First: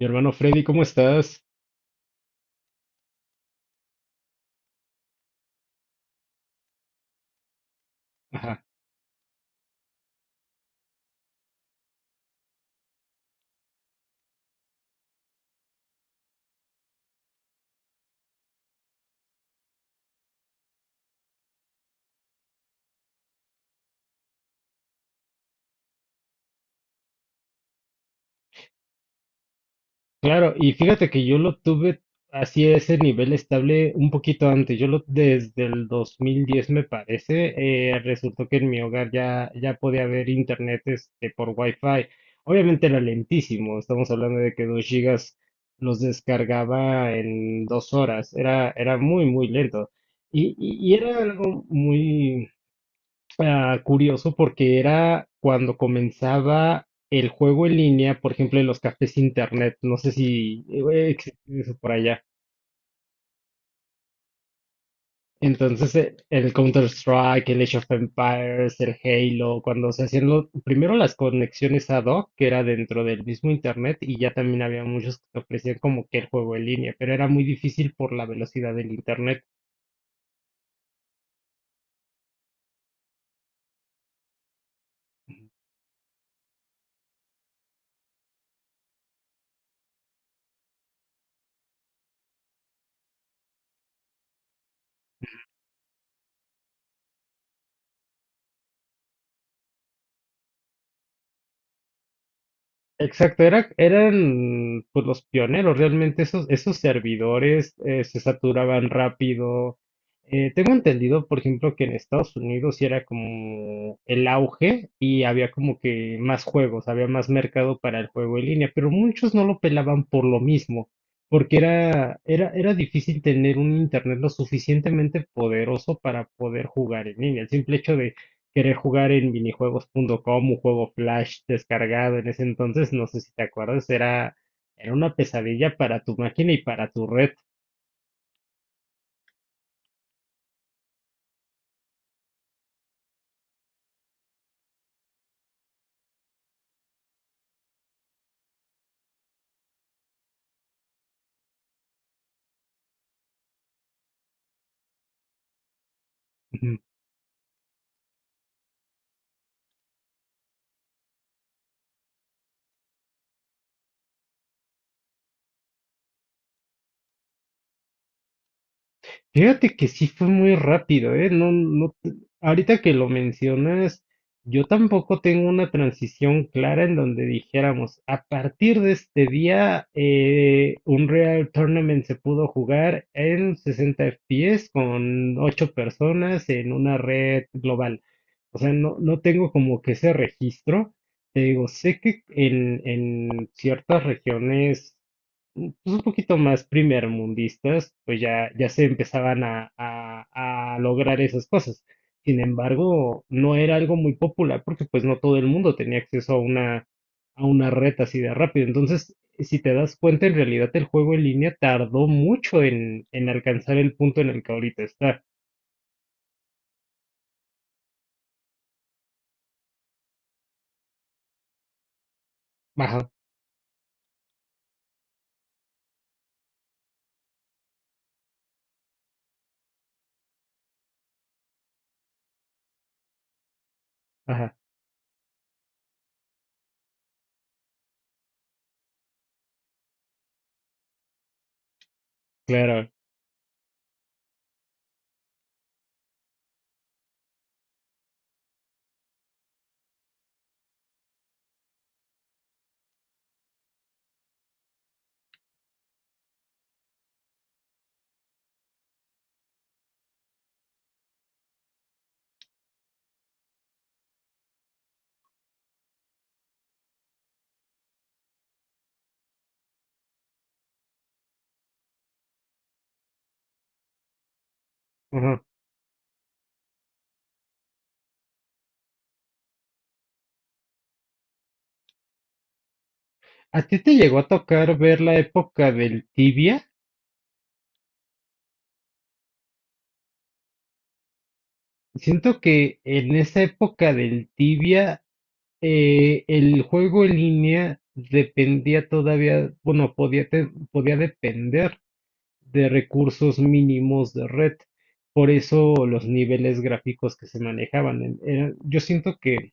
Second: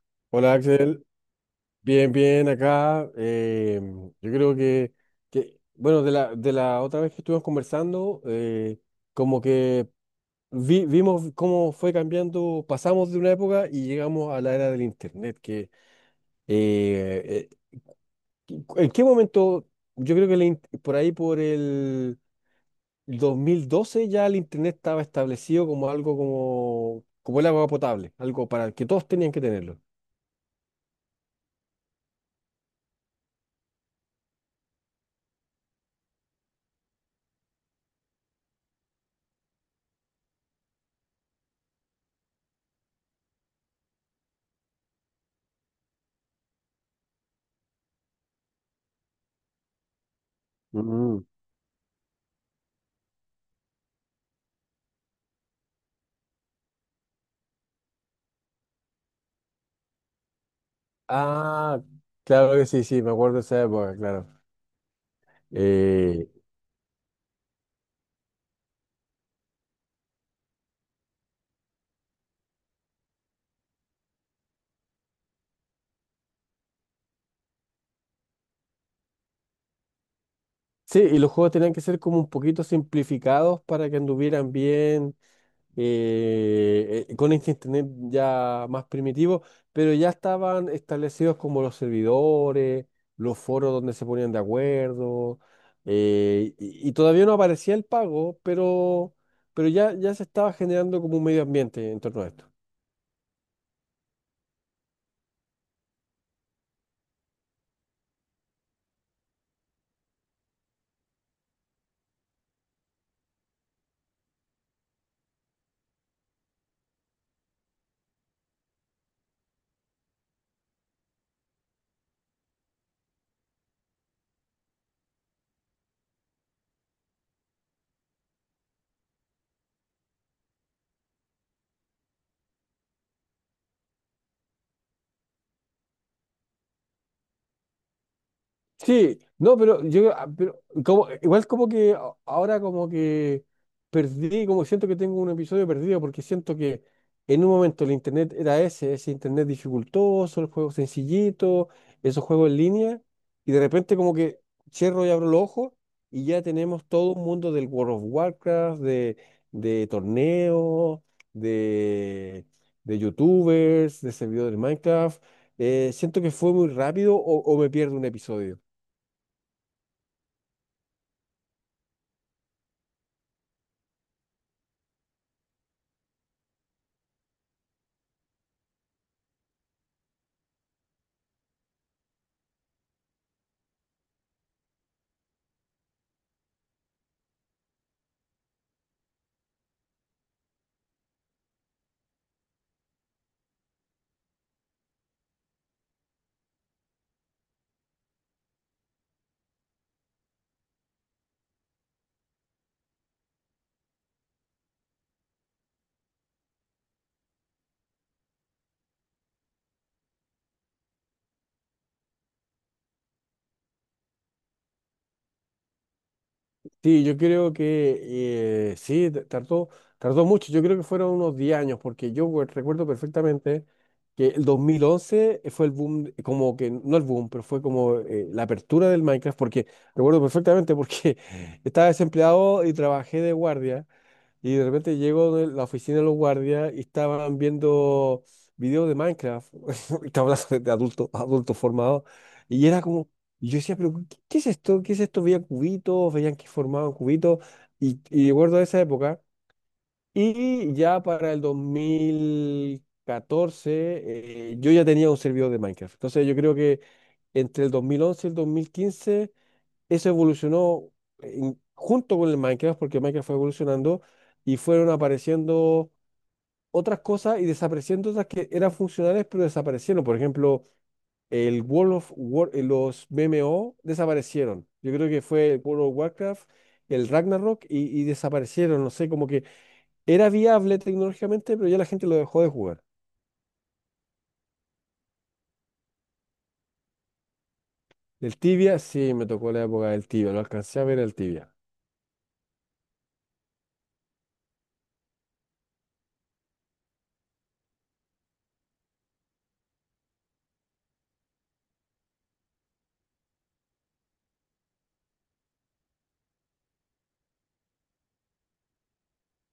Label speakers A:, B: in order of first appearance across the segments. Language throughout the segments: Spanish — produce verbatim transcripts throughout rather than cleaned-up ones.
A: Mi hermano
B: Hola
A: Freddy, ¿cómo
B: Axel,
A: estás?
B: bien, bien acá. em, yo creo que, que, bueno, de la, de la otra vez que estuvimos conversando.
A: Ajá.
B: Eh, como que vi- vimos cómo fue cambiando. Pasamos de una época y llegamos a la era del Internet, que eh, eh, ¿en qué momento? Yo creo que el in- por ahí por el dos mil doce ya el Internet estaba establecido como algo como, como el agua potable, algo para el que todos tenían que tenerlo.
A: Claro, y fíjate que yo lo tuve así a ese nivel estable un poquito antes. Yo lo desde el dos mil diez me parece. Eh, resultó que en mi hogar ya, ya podía haber internet este, por Wi-Fi. Obviamente era lentísimo. Estamos hablando de que dos gigas los descargaba en dos horas. Era, era muy, muy lento. Y, y, y era algo muy, ah, curioso, porque era cuando comenzaba el juego en línea, por ejemplo, en los cafés internet, no sé si eh, existe eso
B: Ah,
A: por allá.
B: claro que sí, sí, me acuerdo de esa época, claro.
A: Entonces, eh,
B: Eh,
A: el Counter-Strike, el Age of Empires, el Halo, cuando se hacían lo- primero las conexiones ad hoc, que era dentro del mismo internet, y ya también había muchos que te ofrecían como que el juego en línea, pero era muy difícil por la velocidad del internet.
B: sí, y los juegos tenían que ser como un poquito simplificados para que anduvieran bien, eh, eh, con este internet ya más primitivo. Pero ya estaban establecidos como los servidores, los foros donde se ponían de acuerdo. Eh, y, y todavía no aparecía el pago, pero, pero ya, ya se estaba generando como un medio ambiente en torno a esto.
A: Exacto, era, eran pues los pioneros, realmente esos, esos servidores eh, se saturaban rápido. Eh, tengo entendido, por ejemplo, que en Estados Unidos sí era como el auge y había como que más juegos, había más mercado para el juego en línea, pero muchos no lo pelaban por lo mismo, porque era, era, era difícil tener un internet lo suficientemente poderoso para poder jugar en línea. El simple hecho de querer jugar en minijuegos punto com, un juego Flash descargado en ese entonces, no sé si te acuerdas, era, era una pesadilla para tu máquina y para tu red.
B: Sí, no, pero yo, ah, pero como, igual como que a- ahora como que perdí, como siento que tengo un episodio perdido, porque siento que en un momento el internet era ese, ese internet dificultoso, el juego sencillito, esos juegos en línea. Y de repente como que cierro y abro los ojos y ya
A: Ujú.
B: tenemos todo un mundo del World of Warcraft, de, de torneos, de, de YouTubers, de servidores Minecraft. Eh, siento que fue muy rápido o o me pierdo un episodio.
A: Fíjate que sí fue muy rápido, ¿eh? No, no, te- Ahorita que lo mencionas, yo tampoco tengo una transición clara en donde dijéramos, a partir de este día, eh, Unreal Tournament se pudo jugar en sesenta F P S con ocho personas en una red global. O sea, no, no tengo como que ese registro. Te digo, sé que en, en ciertas regiones, mm, pues un poquito más primermundistas, pues ya, ya se empezaban a, a, a lograr esas cosas. Sin embargo, no era algo muy popular porque pues no todo el mundo tenía acceso a una, a una red así de rápido. Entonces, si te das cuenta, en realidad el juego en línea tardó mucho en, en alcanzar el punto en el que ahorita está.
B: Sí, yo creo que eh, sí, t- tardó, tardó mucho. Yo creo que fueron unos diez años, porque yo we- recuerdo
A: Ajá,
B: perfectamente que el dos mil once fue el boom, eh, como que, no el boom, pero fue como eh, la apertura del Minecraft, porque recuerdo perfectamente porque estaba desempleado y trabajé de guardia.
A: ajá,
B: Y de repente llego de la oficina de los guardias y estaban viendo videos de Minecraft. Estaba hablando de adultos, adultos formados. Y era
A: claro.
B: como, y yo decía, pero ¿qué, qué es esto? ¿Qué es esto? Veía cubitos, veían que formaban cubitos. Y, y recuerdo esa época. Y ya para el dos mil catorce, eh, yo ya tenía un servidor de Minecraft. Entonces yo creo que entre el dos mil once y el dos mil quince eso evolucionó en- junto con el Minecraft, porque Minecraft fue evolucionando y fueron apareciendo otras cosas y desapareciendo otras que eran funcionales, pero desaparecieron. Por ejemplo, el World of War, eh, los M M O desaparecieron. Yo creo que
A: Ajá.
B: fue el World of Warcraft, el Ragnarok y, y desaparecieron. No sé, como que era viable tecnológicamente, pero ya la gente lo dejó de jugar.
A: ¿A ti te llegó a tocar ver la época del Tibia?
B: El Tibia, sí, me tocó la época del Tibia, lo alcancé a ver el Tibia.
A: Siento que en esa época del Tibia, eh, el juego en línea dependía todavía, bueno, podía, te- podía depender de recursos mínimos de red. Por eso los niveles gráficos que se manejaban, en- eran- yo siento que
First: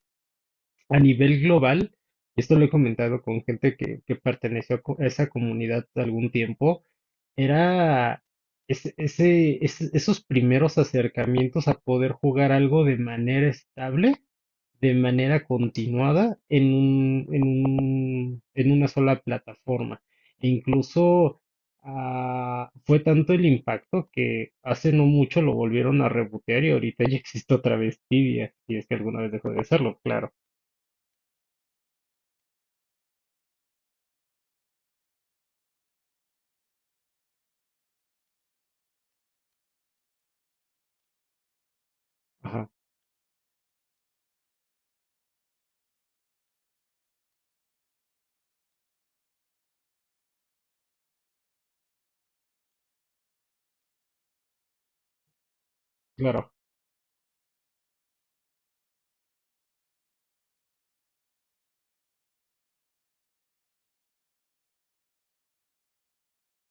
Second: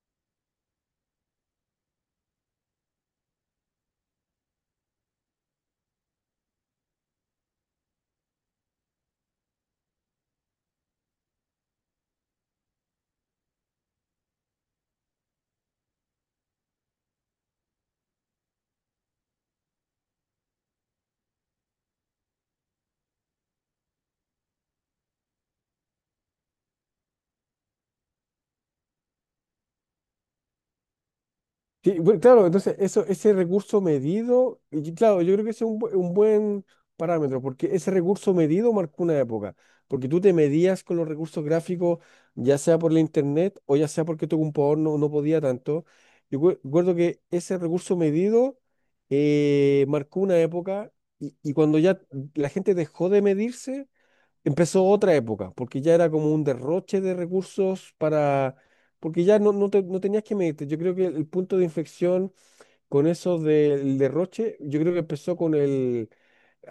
A: a nivel global, esto lo he comentado con gente que, que perteneció a co- a esa comunidad algún tiempo. Era ese, ese- es- esos primeros acercamientos a poder jugar algo de manera estable, de manera continuada, en un- en un- en una sola plataforma. E incluso, ah, fue tanto el impacto que hace no mucho lo volvieron a rebotear y ahorita ya existe otra vez Tibia, si es que alguna vez dejó de serlo, claro.
B: Sí, bueno, claro, entonces eso, ese recurso medido, y claro, yo creo que ese es un, bu- un buen parámetro, porque ese recurso medido marcó una época, porque tú te medías con los recursos gráficos, ya
A: Ajá,
B: sea por la internet o ya sea porque tu computador no, no podía tanto. Yo cue- recuerdo que ese recurso medido eh, marcó una época. Y, y cuando ya la gente dejó de medirse, empezó otra época, porque ya era como un
A: claro.
B: derroche de recursos para, porque ya no, no, te- no tenías que medirte. Yo creo que el punto de inflexión con eso del derroche, yo creo que empezó con el,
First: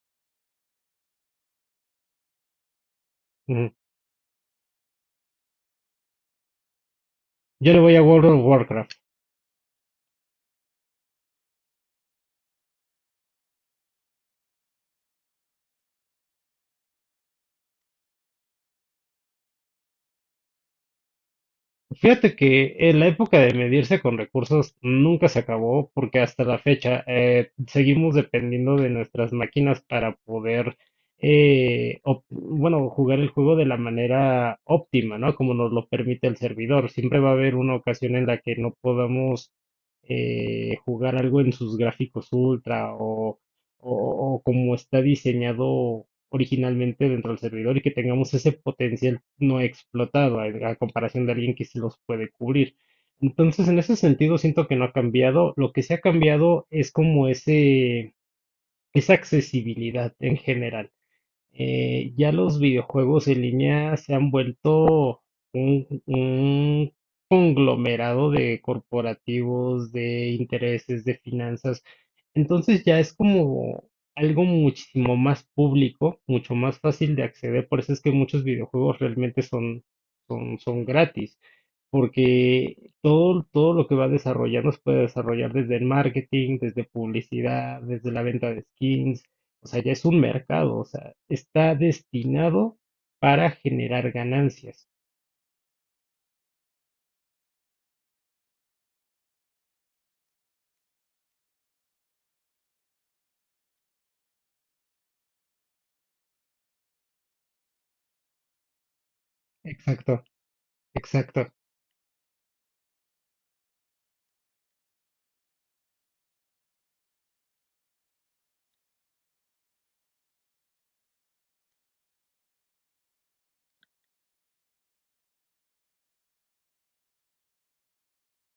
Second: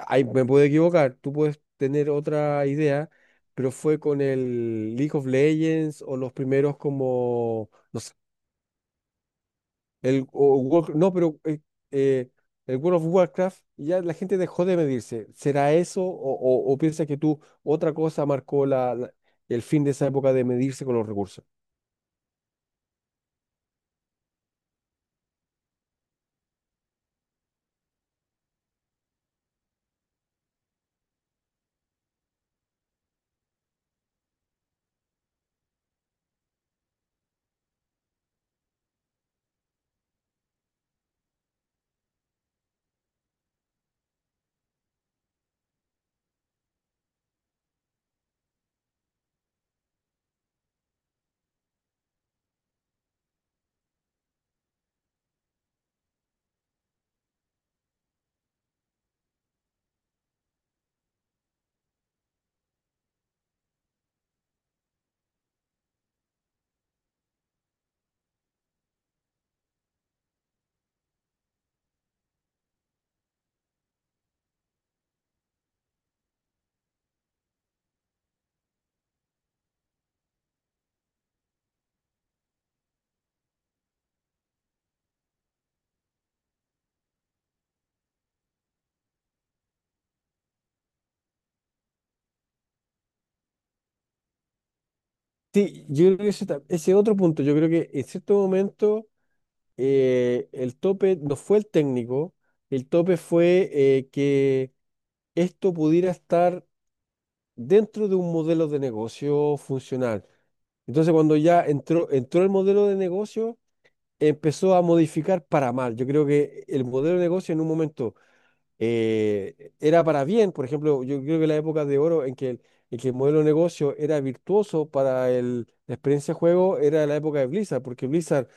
B: ay, me puedo equivocar, tú puedes tener otra idea,
A: Ujú.
B: pero fue con el League of Legends o los primeros como,
A: Yo le voy
B: no
A: a
B: sé
A: World of Warcraft.
B: el, o Warcraft- no, pero eh, eh, el World of Warcraft ya la gente dejó de medirse. ¿Será eso o, o- o piensa que tú otra cosa marcó la, la- el fin de esa época de medirse con los recursos?
A: Fíjate que en la época de medirse con recursos nunca se acabó porque hasta la fecha eh, seguimos dependiendo de nuestras máquinas para poder eh, op- bueno, jugar el juego de la manera óptima, ¿no? Como nos lo permite el servidor. Siempre va a haber una ocasión en la que no podamos eh, jugar algo en sus gráficos ultra o, o- o como está diseñado originalmente dentro del servidor y que tengamos ese potencial no explotado a, a comparación de alguien que sí los puede cubrir. Entonces, en ese sentido, siento que no ha cambiado. Lo que sí ha cambiado es como ese, esa accesibilidad en general. Eh, ya los videojuegos en línea se han vuelto un, un conglomerado de corporativos, de intereses, de finanzas. Entonces ya es como algo muchísimo más público, mucho más fácil de acceder. Por eso es que muchos videojuegos realmente son, son, son gratis, porque todo, todo lo que va desarrollando se puede desarrollar desde el marketing, desde publicidad, desde la venta de skins. O sea, ya es un mercado, o sea, está destinado para generar ganancias.
B: Sí, yo creo que ese, ta- ese otro punto, yo creo que en cierto momento eh, el tope no fue el técnico, el tope fue eh, que esto pudiera estar dentro de un modelo de negocio
A: Exacto,
B: funcional. Entonces, cuando
A: exacto.
B: ya entró, entró el modelo de negocio, empezó a modificar para mal. Yo creo que el modelo de negocio en un momento eh, era para bien. Por ejemplo, yo creo que la época de oro en que el, en que el modelo de negocio era virtuoso para el- la experiencia de juego era la época de Blizzard, porque Blizzard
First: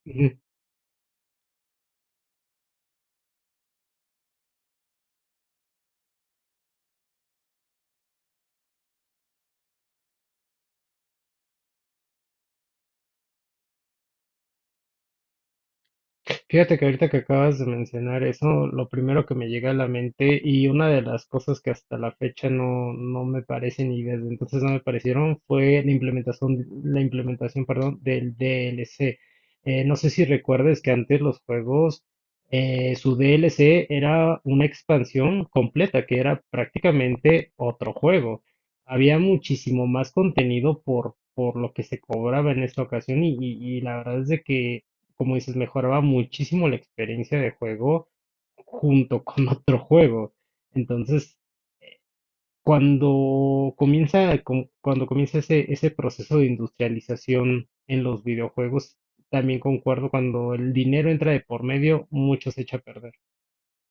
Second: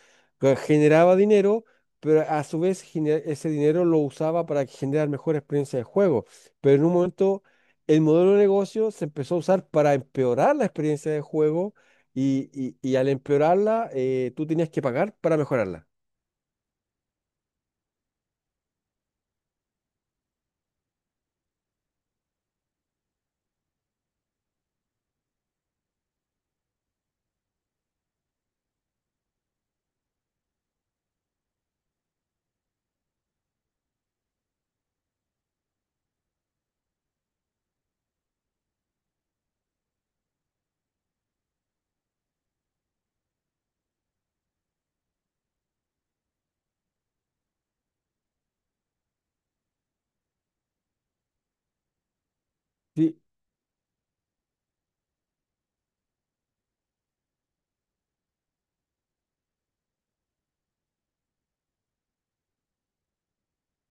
B: eh, generaba dinero, pero a su vez gene- ese dinero lo usaba para generar mejor experiencia de juego. Pero en un momento. El modelo de negocio se empezó a usar para empeorar la experiencia de juego y, y- y al empeorarla, eh, tú tenías que pagar para mejorarla.
A: Fíjate que ahorita que acabas de mencionar eso, lo primero que me llega a la mente y una de las cosas que hasta la fecha no, no me parecen y desde entonces no me parecieron fue la implementación, la implementación, perdón, del D L C. Eh, no sé si recuerdes que antes los juegos, eh, su D L C era una expansión completa, que era prácticamente otro juego. Había muchísimo más contenido por, por lo que se cobraba en esta ocasión y, y- y la verdad es de que como dices, mejoraba muchísimo la experiencia de juego junto con otro juego. Entonces,
B: Sí,
A: cuando comienza, com- cuando comienza ese, ese proceso de industrialización en los videojuegos, también concuerdo, cuando el dinero entra de por medio, mucho se echa a perder.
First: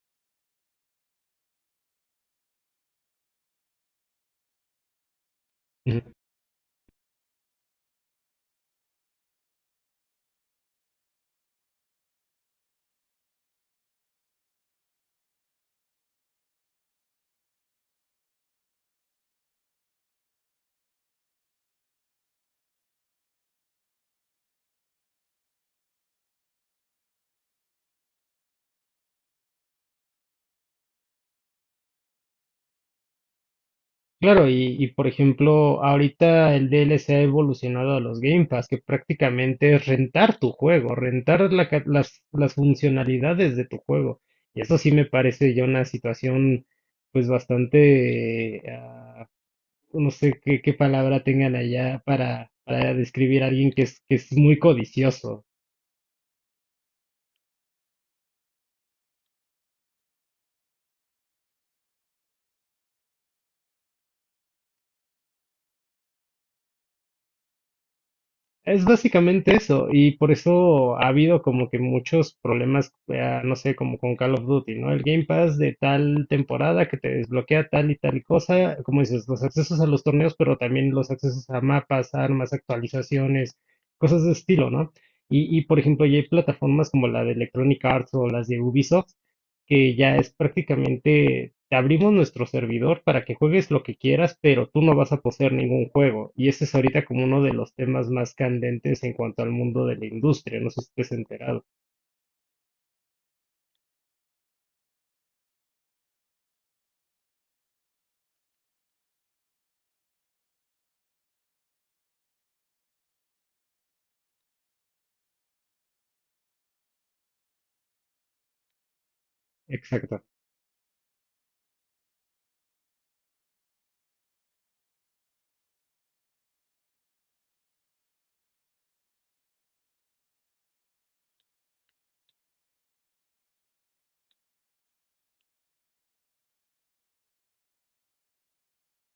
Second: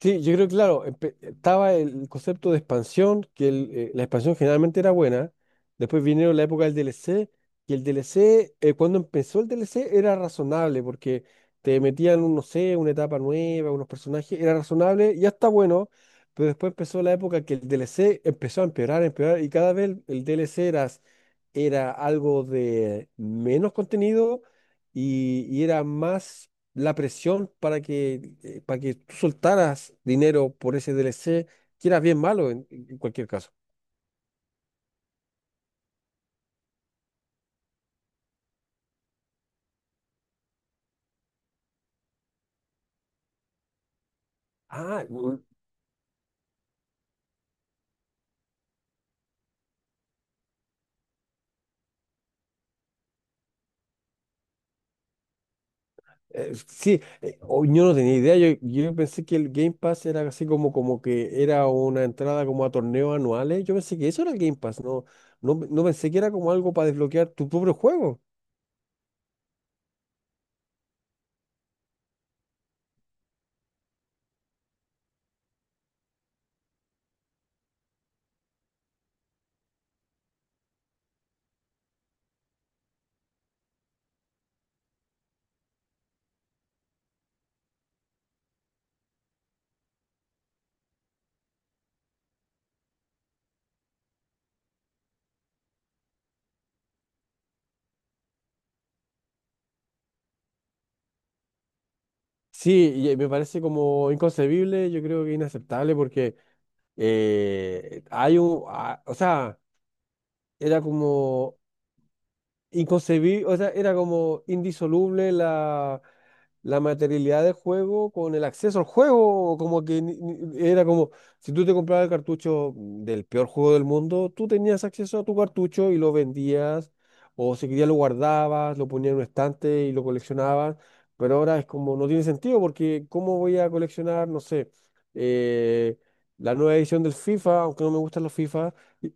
B: sí, yo creo que, claro, empe- estaba el concepto de expansión, que el, eh, la expansión generalmente era buena. Después vinieron la época del D L C, y el D L C, eh, cuando empezó el D L C, era razonable, porque te metían, un, no sé, una etapa nueva, unos personajes, era razonable, ya está bueno, pero después empezó la época que el D L C empezó a empeorar, empeorar, y cada vez el, el D L C era, era algo de menos contenido y, y era más la presión para que, eh, para que tú soltaras dinero por ese D L C, que era bien malo en, en cualquier caso.
A: Claro, y, y, por ejemplo, ahorita el D L C ha evolucionado a los Game Pass, que prácticamente es rentar tu juego, rentar la ca- las, las funcionalidades de tu juego. Y eso sí me
B: Ah, mm,
A: parece ya una situación pues bastante, ah, no sé qué, qué palabra tengan allá para, para describir a alguien que es, que es muy codicioso.
B: eh, sí, eh, oh, yo, no tenía idea. Yo, yo pensé que el Game Pass era así como, como que era una entrada como a torneos anuales. Yo pensé que eso era el Game Pass. No, no, no pensé que era como algo para desbloquear tu propio juego.
A: Es básicamente eso, y por eso ha habido como que muchos problemas, eh, no sé, como con Call of Duty, ¿no? El Game Pass de tal temporada que te desbloquea tal y tal cosa, como dices, los accesos a los torneos, pero también los accesos a mapas, armas, actualizaciones, cosas de estilo, ¿no? Y, y por ejemplo, ya hay plataformas como la de Electronic Arts o las de Ubisoft, que ya es prácticamente, te abrimos nuestro servidor para que juegues lo que quieras, pero tú no vas a poseer ningún juego. Y ese es ahorita como uno de los temas más candentes en cuanto al mundo de la industria, no sé si estés enterado.
B: Sí, y, eh, me parece como inconcebible, yo creo que inaceptable porque eh, hay un, ah, o sea, era como inconcebible. O sea, era como indisoluble la, la materialidad del juego con el acceso al juego, como que ni-
A: Exacto,
B: ni- era como, si tú te comprabas el cartucho del peor juego del mundo, tú tenías acceso a tu cartucho y lo vendías, o si querías lo guardabas, lo ponías en un estante y lo coleccionabas, pero ahora es como, no tiene sentido, porque ¿cómo voy a coleccionar, no sé, eh, la nueva edición del FIFA, aunque no me gustan los FIFA, y, y,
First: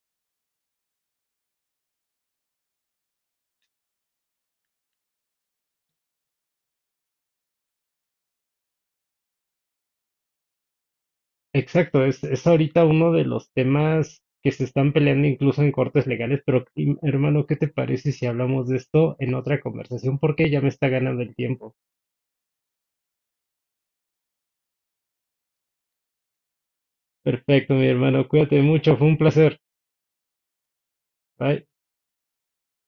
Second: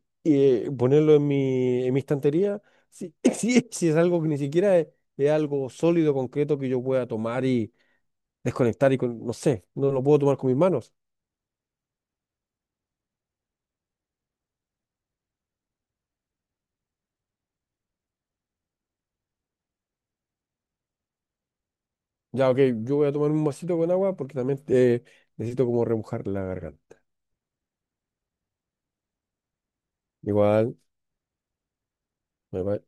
B: eh, ponerlo en mi, en mi estantería? Sí, sí, sí, es algo que ni siquiera es, es algo sólido, concreto que yo pueda tomar y desconectar y con, no sé, no lo puedo tomar con mis manos.
A: exacto, es, es ahorita uno de los temas que se están peleando incluso en cortes legales, pero im- hermano, ¿qué te parece si hablamos de esto en otra conversación? Porque ya me está ganando el tiempo.
B: Ya, ok, yo voy a tomar un vasito con agua porque también eh, necesito como remojar la garganta.
A: Perfecto, mi hermano, cuídate mucho, fue un placer.
B: Igual,
A: Bye.
B: me va.